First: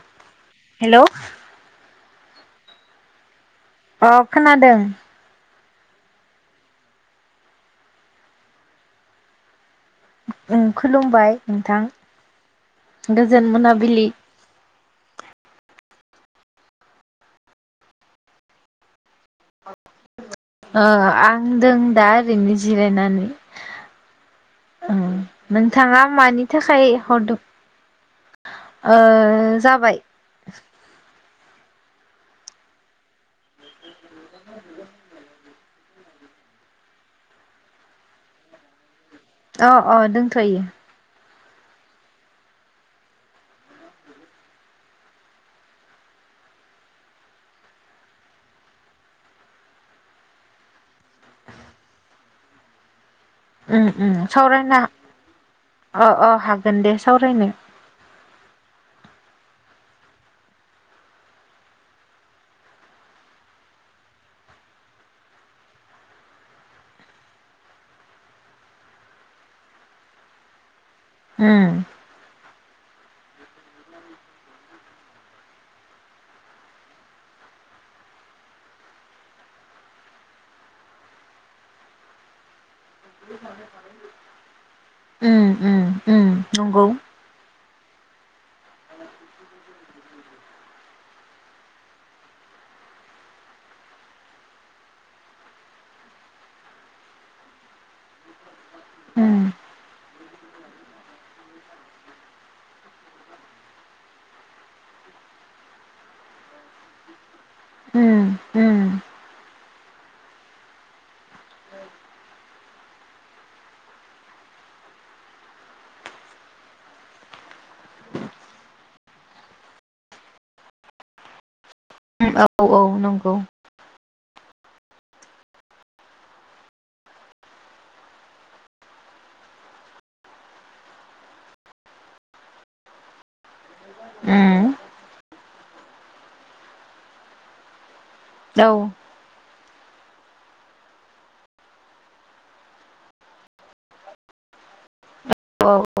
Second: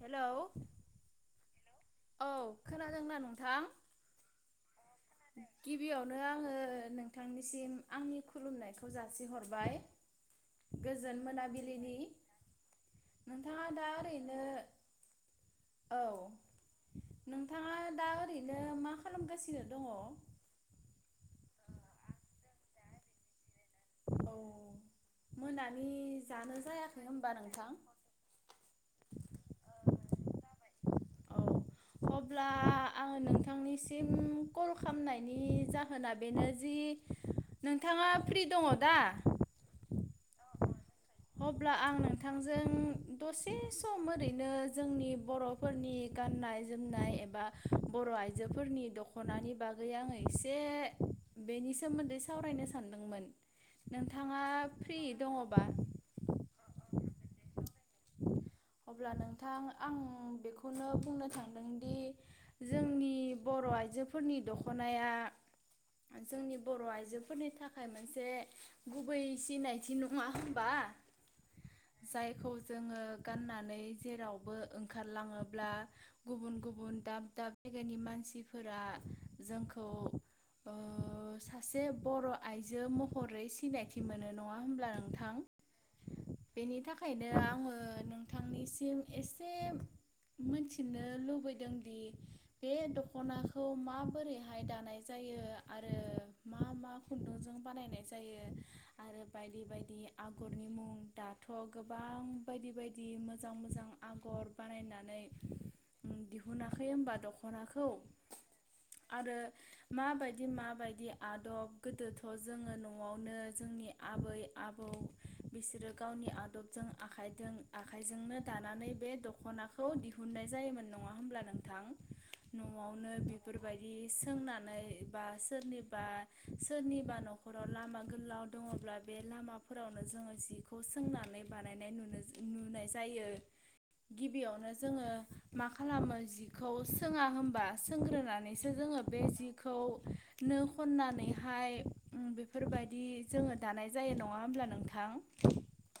Hello hello औ खोनादोंना नोंथां? अ खोनादों गिबियावनो आङो नोंथांनिसिम आंनि खुलुमनायखौ जासिहरबाय। ओं गोजोन खुलुमबाय नोंथां मोनाबिलिनि गोजोन नोंथाङा दा मोनाबिलि ओरैनो औ नोंथाङा दा ओरैनो मा खालामगासि [inaudible] ओ आं बुंदों दा ओरैनो जिरायनानै [inaudible] उम मोनानि नोंथाङा मानि जानो थाखाय जायाखै होमबा हरदों नोंथां ओ जाबाय औ अब्ला आङो नोंथांनि सि सिम खल' खालामनायनि जाहोना बेनो जि नोंथाङा फ्रि दङ दा? अ अ दंथ'यो अब्ला आं नोंथांजों दसे सम ओरैनो जोंनि बर'फोरनि गाननाय जोमनाय एबा बर' आइजोफोरनि दख'नानि बागै आङो एसे बेनि सोमोन्दै सावरायनो सानदोंमोन उम उम नोंथाङा सावरायना फ्रि दङबा? अ अ हागोन दे सावरायनो अब्ला नोंथां आं बेखौनो बुंनो थांदोंदि जोंनि बर' आइजोफोरनि दख'नाया जोंनि बर' आइजोफोरनि थाखाय मोनसे गुबै सिनायथि नङा होनबा? उम जायखौ जोङो गानना नै जेरावबो ओंखारलाङोब्ला गुबुन गुबुन दाब दाब जायगानि मानसिफोरा जोंखौ ओ सासे बर' आइजो महरै सिनायथि मोनो नङा होनब्ला नोंथां उम उम उम बेनि नंगौ थाखायनो आङो थांनिसिम एसे मोनथिनो लुबैदोंदि बे दखनाखौ माबोरैहाय दानाय जायो आरो मा मा खुन्दुंजों बानायनाय जायो आरो उम बायदि बायदि आगरनि मुं दाथ' गोबां बायदि बायदि दि मोजां मोजां आगर बानायनानै दिहुनाखै होमबा दख' ख'नाखौ उम उम आरो माबायदि माबायदि आदब गोदोथ' जोङो न'आवनो जोंनि आबै आबौ बिसोरो गावनि आदबजों आखाइजों आखाइजोंनो दानानै बे दख'नाखौ दिहुननाय जायोमोन नङा होमब्ला नोंथां? औ औ न'आवनो नंगौ बेफोरबायदि सोंना नै बा सोरनिबा सोरनिबा न'खराव लामा गोलाव दङब्ला बे लामाफोरावनो जोङो जिखौ सोंनानै बानायनाय नुनो जो नुनाय जायो गिबियावनो उम जोङो मा खालामो जिखौ सोङा होमबा? औ सोंग्रोनानैसो जोङो बे जिख खौ नो खननानैहाय बेफोरबायदि जोङो दानाय जायो नङा होमब्ला नोंथां? औ औ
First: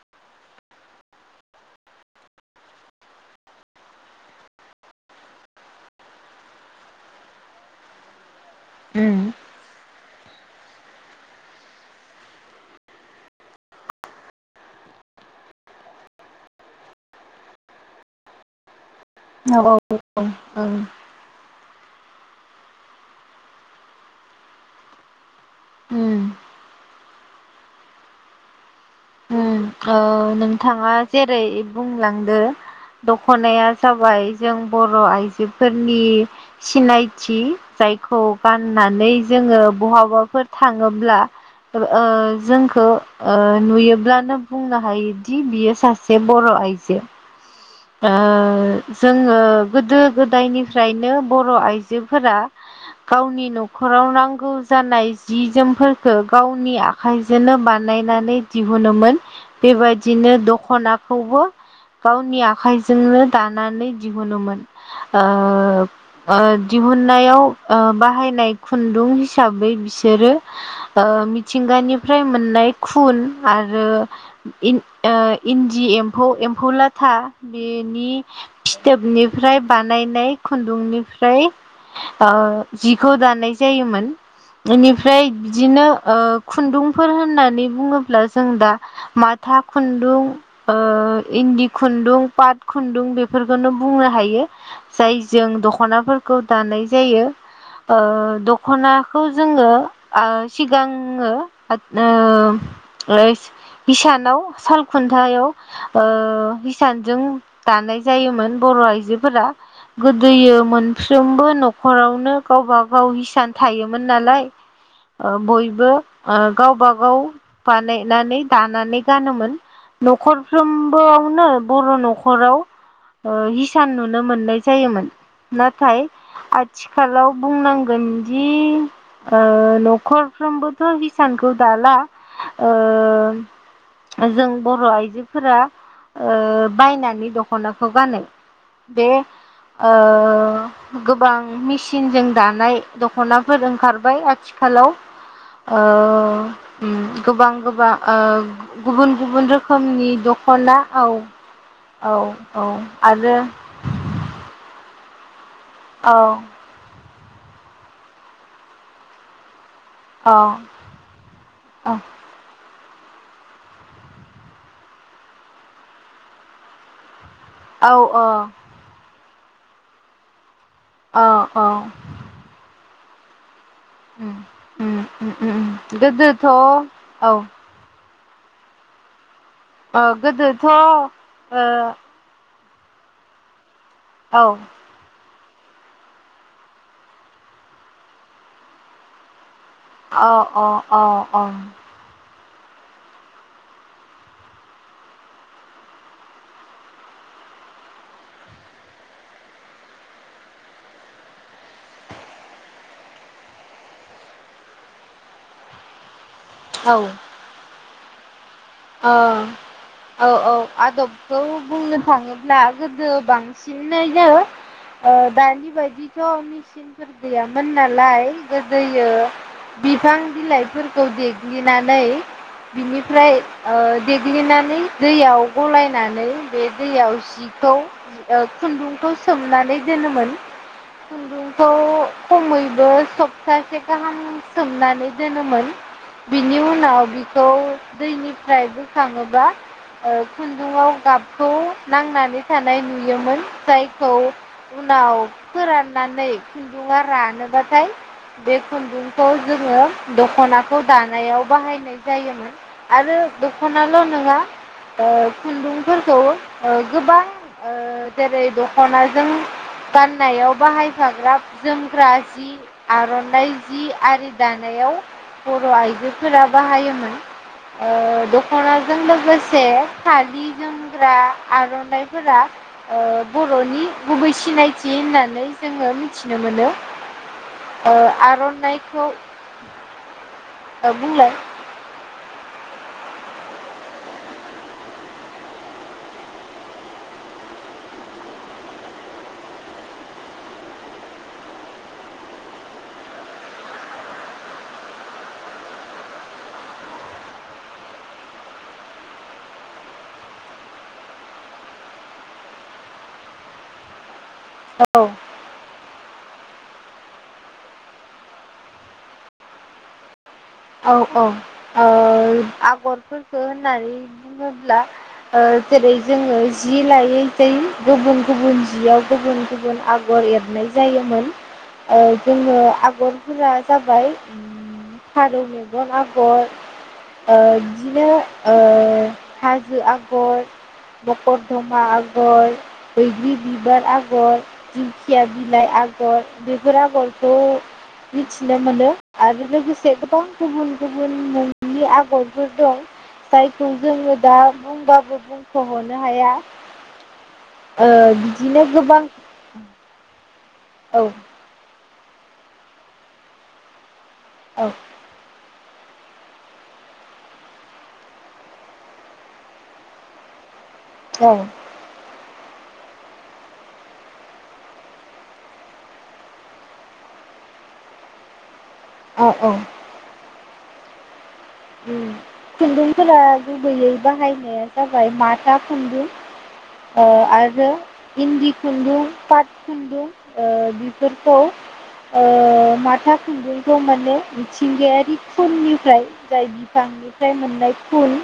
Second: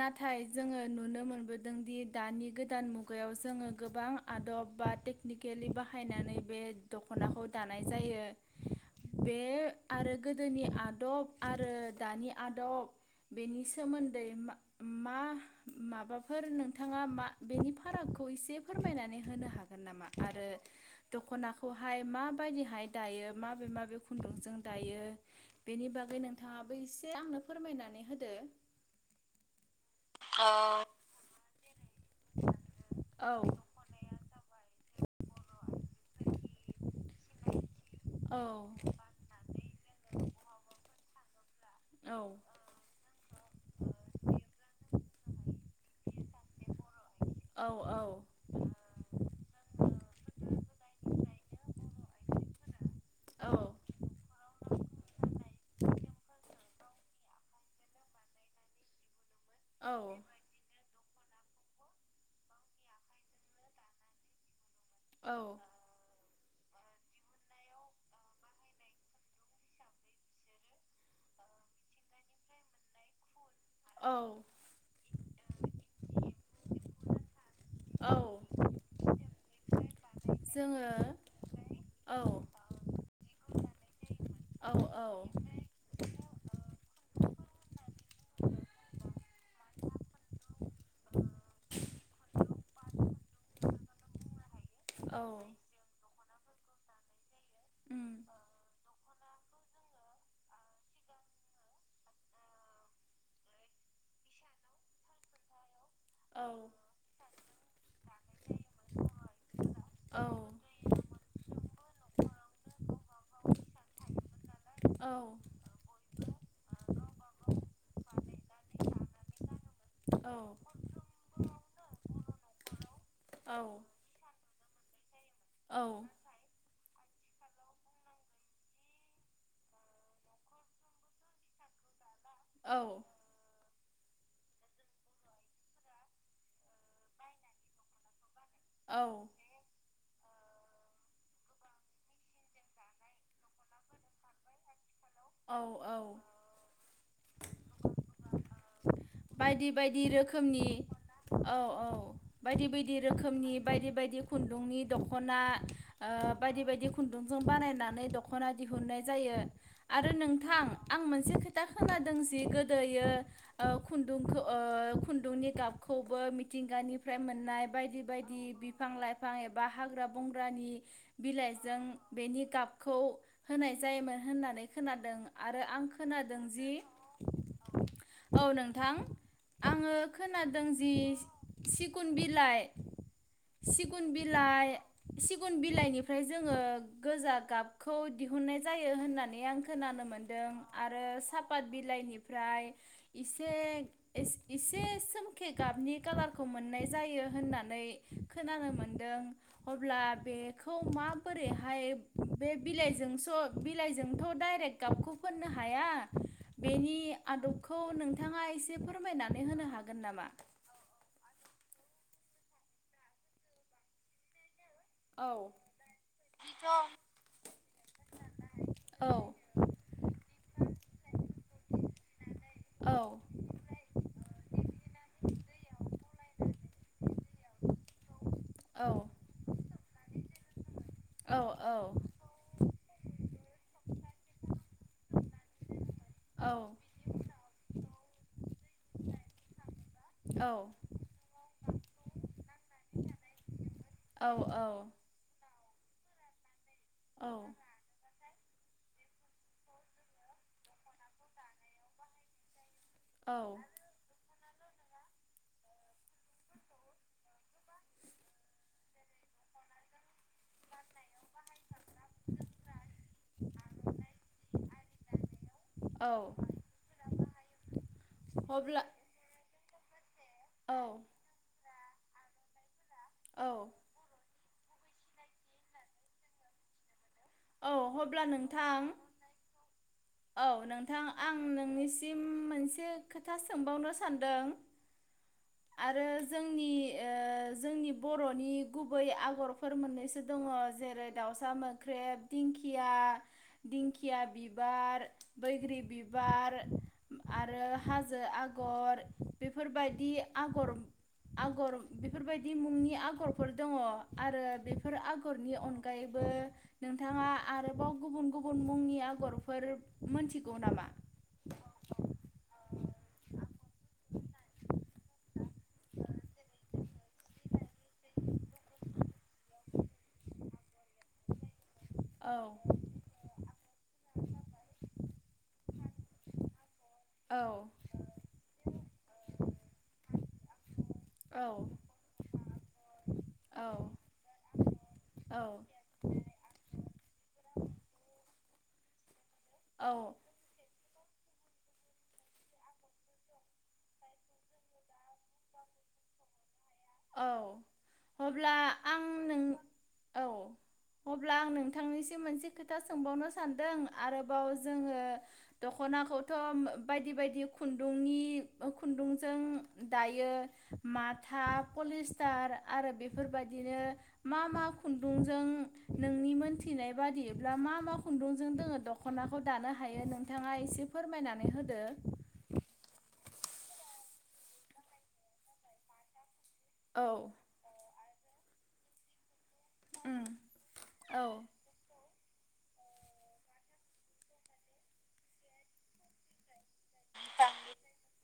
नाथाय जोङो नुनो मोनबोदोंदि दानि गोदान मुगायाव जोङो गोबां आदब बा टेकनिकेलि बाहायनानै बे दख'नाखौ दानाय जायो उम बे आरो गोदोनि आदब आरो दानि आदब बेनि सोमोन्दै मा माबाफोर नोंथाङा मा बेनि फारागखौ एसे फोरमायनानै होनो औ हागोन नामा औ आरो औ दख 'ना खौहाय माबायदिहाय दायो माबे माबे खुन्दुंजों दायो बेनि बागै उम नोंथाङाबो एसे आंनो फोरमायनानै होदो ओ नोंथाङा जेरै बुंलांदो औ दखनाया जाबाय जों बर' आइजोफोरनि सिनाय थि जायखौ औ गाननानै जोङो बहाबाफोर थाङोब्ला ओ औ जोंखौ ओ नुयोब्लानो बाहायोदि बियो सासे बर' आइजो औ ओ जोङो गोदो गोदायनिफ्रायनो बर' आइजोफोरा गावनि औ न'खराव नांगौ जानाय जि जोमफोरखो गाव आंनि आखाइजोनो बानायनानै दिहुनोमोन। औ बेबायदिनो दख'ना खौबो गावनि आ खाइजोंनो दानानै दिहुनोमोन। ओ औ ओ दिहुननायाव ओ बाहायनाय खुन्दुं हिसाबै बिसोरो ओ मिथिंगानिफ्राय मोननाय खुन आरो औ इन ओ इन्दि एम्फौ एम्फौ लाथा बेनि औ फिथोबनिफ्राय बानायनाय जोङो खुन्दुंनिफ्राय औ ओ जिखौ दानाय जायोमोन। औ इनिफ्राय औ बिदिनो ओ खुन्दुंफोर होननानै बुङो ब्ला जों दा मा था खुन्दुं ओ इन्दि खुन्दुं पाट खुन्दुं बेफोरखौनो बुंनो हायो। जाय औ जों दख'नाफोर खौ दानाय जायो। औ ओ द'खना खौ जोङो ओ‌ सिगाङो ओ ओ हिसानाव साल खुन्थायाव ओ हिसान ओं दानाय जायोमोन बर' आइजो फोरा औ गोदोयो मोनफ्रोमबो न'खरावनो गावबा गाव हिसान थायोमोन नालाय। औ [inaudible] ओ बयबो ओ गावबा गाव बानायनानै दानानै गानोमोन न'खरफ्रोमबोआवनो। बर' न'खराव ओ औ हिसान नुनो मोननाय जायोमोन। नाथाय आथि खालाव बुंनांगोनदि ओ न'खरफ्रोमबोथ' हिसानखौ दाला। ओ। ओ जों बर' आइजोफोरा ओ बायनानै दख'नाखौ गानो बे औ ओ ओ गोबां मेसिनजों दानाय दख'नाफोर ओंखारबाय आथिखालाव। ओ औ औ ओम गोबां गोबा ओ गुबुन गुबुन बायदि बायदि रोखोमनि रोखोमनि दख'ना औ औ औ बायदि बायदि आरो रोखोमनि बायदि बायदि खुन्दुंनि द खना ओ औ बायदि बायदि खु न्दुंजों बानायनानै दख'ना दिहुननाय जायो। आरो औ नोंथां आं मोनसे खोथा औ खोनादों जे गो दोयो खुन्दुंखौ ओ खुन्दुंनि गाबखौबो मिथिंगानि फ्राय मोननाय औ बायदि बायदि बिफां लाइफां बिफां एबा हाग्रा बंग्रानि औ औ बिलाइजों बेनि गाब खौ होनाय जायोमोन उम होननानै उम खोनादों उम उम आरो आं खोनादों गोदोथ' औ जि ओ औ नों थां आङो गोदोथ' खोनादों ओ जि सिगुन बिलाइ सिगुन औ अ बिलाइ सि गुन बिलाइनिफ्राय जोङो गोजा गाबखौ दिहुननाय जायो होननानै आं खोनानो अ मोन्दों अ अ आरो सापात बिलाइनि फ्राय इसि से एस एसे सोमखे गाबनि खालारखौ मोननाय जायो होननानै खोनानो मोनदों अब्ला बेखौ माबोरैहाय बे बिलाइजोंस' बिलाइजोंथ' डाइरेक्ट गाबखौ फोननो हाया। औ बेनि आदबखौ नों ओ, औ औ आदबखौ बुंनो थाङो ब्ला‌ गोदो बांसिननैनो ओ औ दानि बायदिथ' मिचिनफोर गैयामोन नालाय गोदोयो औ बिफां बिलाइफोरखौ देग्लिनानै औ बिनिफ्राय ओ देग्लिनानै दैयाव गलाय नानै दैयाव सि खौ ओ औ खुन्दुंखौ सोमनानै दोनोमोन। औ खुन्दुंखौ खमैबो सब थासे गाहाम सोमनानै दोनोमोन। औ बिनि उनाव बिखौ दैनिफ फ्राय बोखाङोबा ओ औ खुन्दुंआव गाबखौ नांनानै थानाय नुयोमोन जायखौ औ उनाव फोराननानै। खुन्दुङा रानो औ बाथाय। बे खुन्दुंखौ जोङो दख'नाखौ दानायाव बाहायनाय जायोमोन आरो। दख'नाल' नोङा ओ खुन्दुंफोरखौ ओ गोबां ओ जेरै दख'नाजों गाननायाव बाहायफाग्रा जोमग्रा जि आर'नाइ जि आरि दानायाव बर' औ आइजोफोरा बाहायोमोन ओ। अब्ला दख'नाजों लोगोस से फालि औ जोमग्रा आरन नायफोरा ओ बर'नि गुबैस सिनायथि होननानै जोङो मिथिनो मोनो। औ ओ हब्ला नोंथां आर'नाइखौ औ ओ नोंथां बुंलाय आं नोंनिसिम मोनसे खोथ था सोंबावनो सानदों आरो जोंनि ओ जोंनि बर'नि गुबै आगरफोर मोननैसो दङ जेरै दाउसा मोख्रेब दिंखिया दिंखिया बिबार बैग्रि बिबार आरो हाजो आगर बेफोरबायदि आगर आगर बेफोरबायदि मुंनि आगरफोर दङ। आरो बेफोर औ आगरनि अन गायैबो नों नोंथाङा आरोबाव गुबुन गुबुन मुंनि आगरफोर मोनथिगौन औ औ ओ आगरफोरखो होननानै बुङोब्ला, ओ जेरै जोङो जि लायै जै गुबुन गुबुन जियाव गुबुन गुबुन आगर एरनाय जायोमोन। ओ औ जोङो आगर फोरा जाबाय। फारौ मेगन आगर। ओ औ बिदिनो हाजो आगर औ मकरधमा आगर। बैग्रि औ बिबार आगर। दिंखिया बिलाइ आगर बे बेफोर आगरखौ मिथिनो मोनो आरो। औ सदब औ खह [unintelligible] गुबुन मनि आगरफोर दं जाय। जोङो दा बुंबाबो बुंख'हरनो हाया औ ओ अब्ला बिदिनो आं गोबां नों औ औ अब्ला आं नोंथां थांनिसिम मोनसे खोथा सोंबावनो सानदों आरोबाव जोङो दख'नाखौथ' बायदि बायदि खुन्दुंनि खुन्दुंजों दायो औ माथा पलिस्टार आरो बेफोरबायदिनो मा मा खुन्दुंजों नोंनि मोनथिनाय बादिब्ला मा मा खुन्दुंजों दङो दख'नाखौ दानो हायो नोंथाङा एसे फोरमायनानै होदो खुन्दुं फोरा गुबैयै बाहायनाया जाबाय माथा खुन्दुं औ आरो इन्डि खुन्दुं खुन्दुं उम ओ औ बिफोरखौ ओ माथा खुन्दुंखौ माने मिथिंगायारि खुननिफ्राय जाय बिफांनिफ्राय मोननाय फुल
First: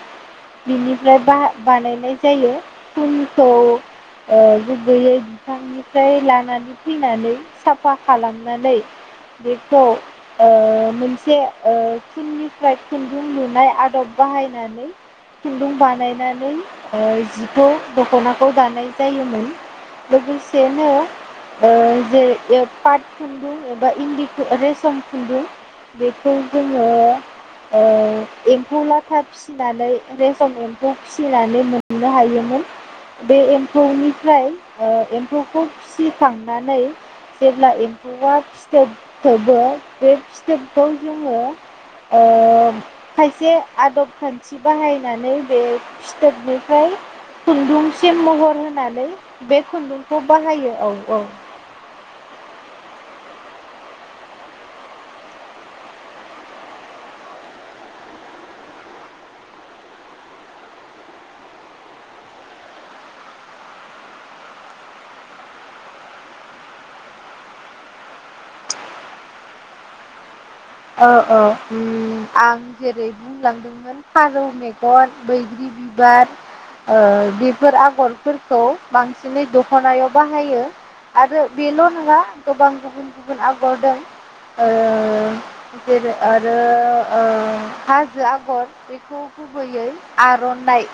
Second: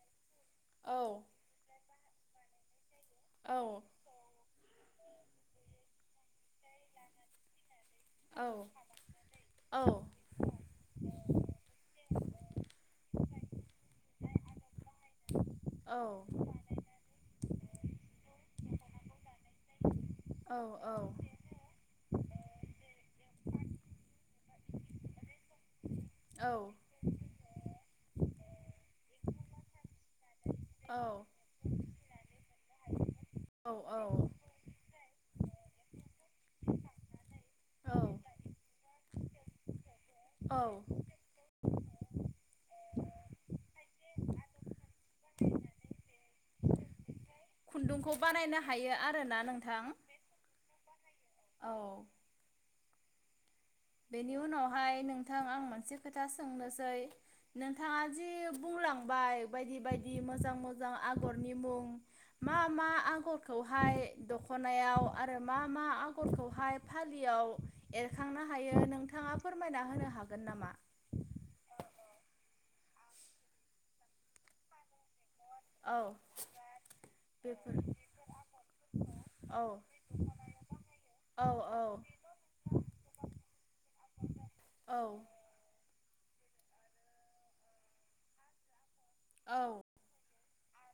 औ बिनिफ्राय बानायनाय जायो खुनखौ औ ओ गुगैयै बिफांनिफ्राय लानानै फैनानै साफा खालामनानै औ बेखौ औ ओ मोनसे ओ खुननिफ्राय जों नुनाय आदब बाहायनानै खुन्दुं औ-औ-औ-औ-औ-औ-औ-औ बानायनानै जिखौ दख'नाखौ दानाय जायोमोन लोगोसेनो ओ जे पाट खुन्दुं बा इन्दिखौ रेसम खुन्दुं बेखौ जोङो ओ एम्फौ लाथा फिसिनानै रेसम एम्फौ फिनानै मोननो हायोमोन बे एम्फौनिफ्राय एम्फौखौ फिसिखांनानै जेब्ला एम्फौआ फिथोब थोबो बे फिथोबखौ जोङो अ' खायसे आदब खान्थि बाहायनानै बे फिथोबनिफ्राय खुन्दुंखौ खुन्दुंसिम बानायनो महर हायो होनानै आरोना बे नोंथां खुन्दुंखौ बाहायो औ। औ। औ। बेनि उनावहाय नोंथां आं मोनसे खोथा सोंनोसै नोंथाङा जि बुंलांबाय बायदि बायदि मोजां मोजां आगरनि मुं मा मा आगरखौहाय दखनायाव आरो मा मा आगरखौहाय फालियाव एरखांनो हायो नोंथाङा फोरमायना होनो हागोन नामा औ औ आं जेरै- बुंलांदोंमोन फारौ मेगन, बैग्रि औ बिबार ओ बेफोर आगरफोरखौ बांसिनै औ दख'नायाव बाहायो औ आरो औ बेल' नङा गोबां गुबुन गुबुन आगर दं औ ओ जेरै - आरो ओ हाजो आगर बे खौ औ गुबैयै आर'नाय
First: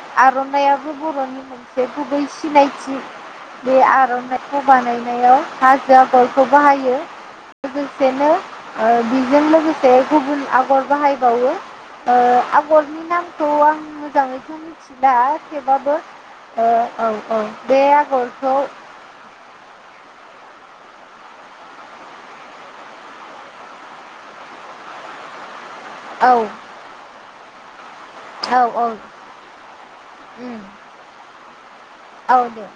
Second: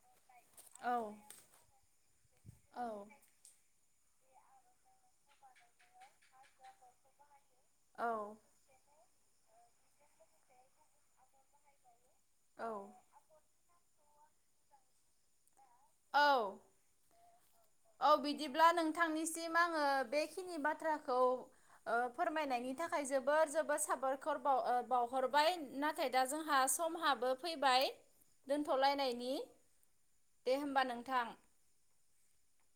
औ आर'नाइयाबो बर'नि मोनसे गुबै सिनायथि बे- आरनाइखौ बानायनायाव हाजो आगरखौ बाहायो। लोगोसेनो औ जों लोगोसे गुबुन आगर बाहायबावो। ओ औ आगरनि नामखौ आङो मोजाङैथ' मिथिला। थेवबाबो औ बे औ आगरखौ बिदिब्ला नोंथांनिसिम आङो बे खिनि बाथ्राखौ फोरमायनायनि थाखाय जोबोर जोबोर साबायखर बावहरबाय। नाथाय दा औ जोंहा समहाबो फैबाय। औ औ दोनथ'लायनायनि उम दे होम्बा नोंथां। औ दे।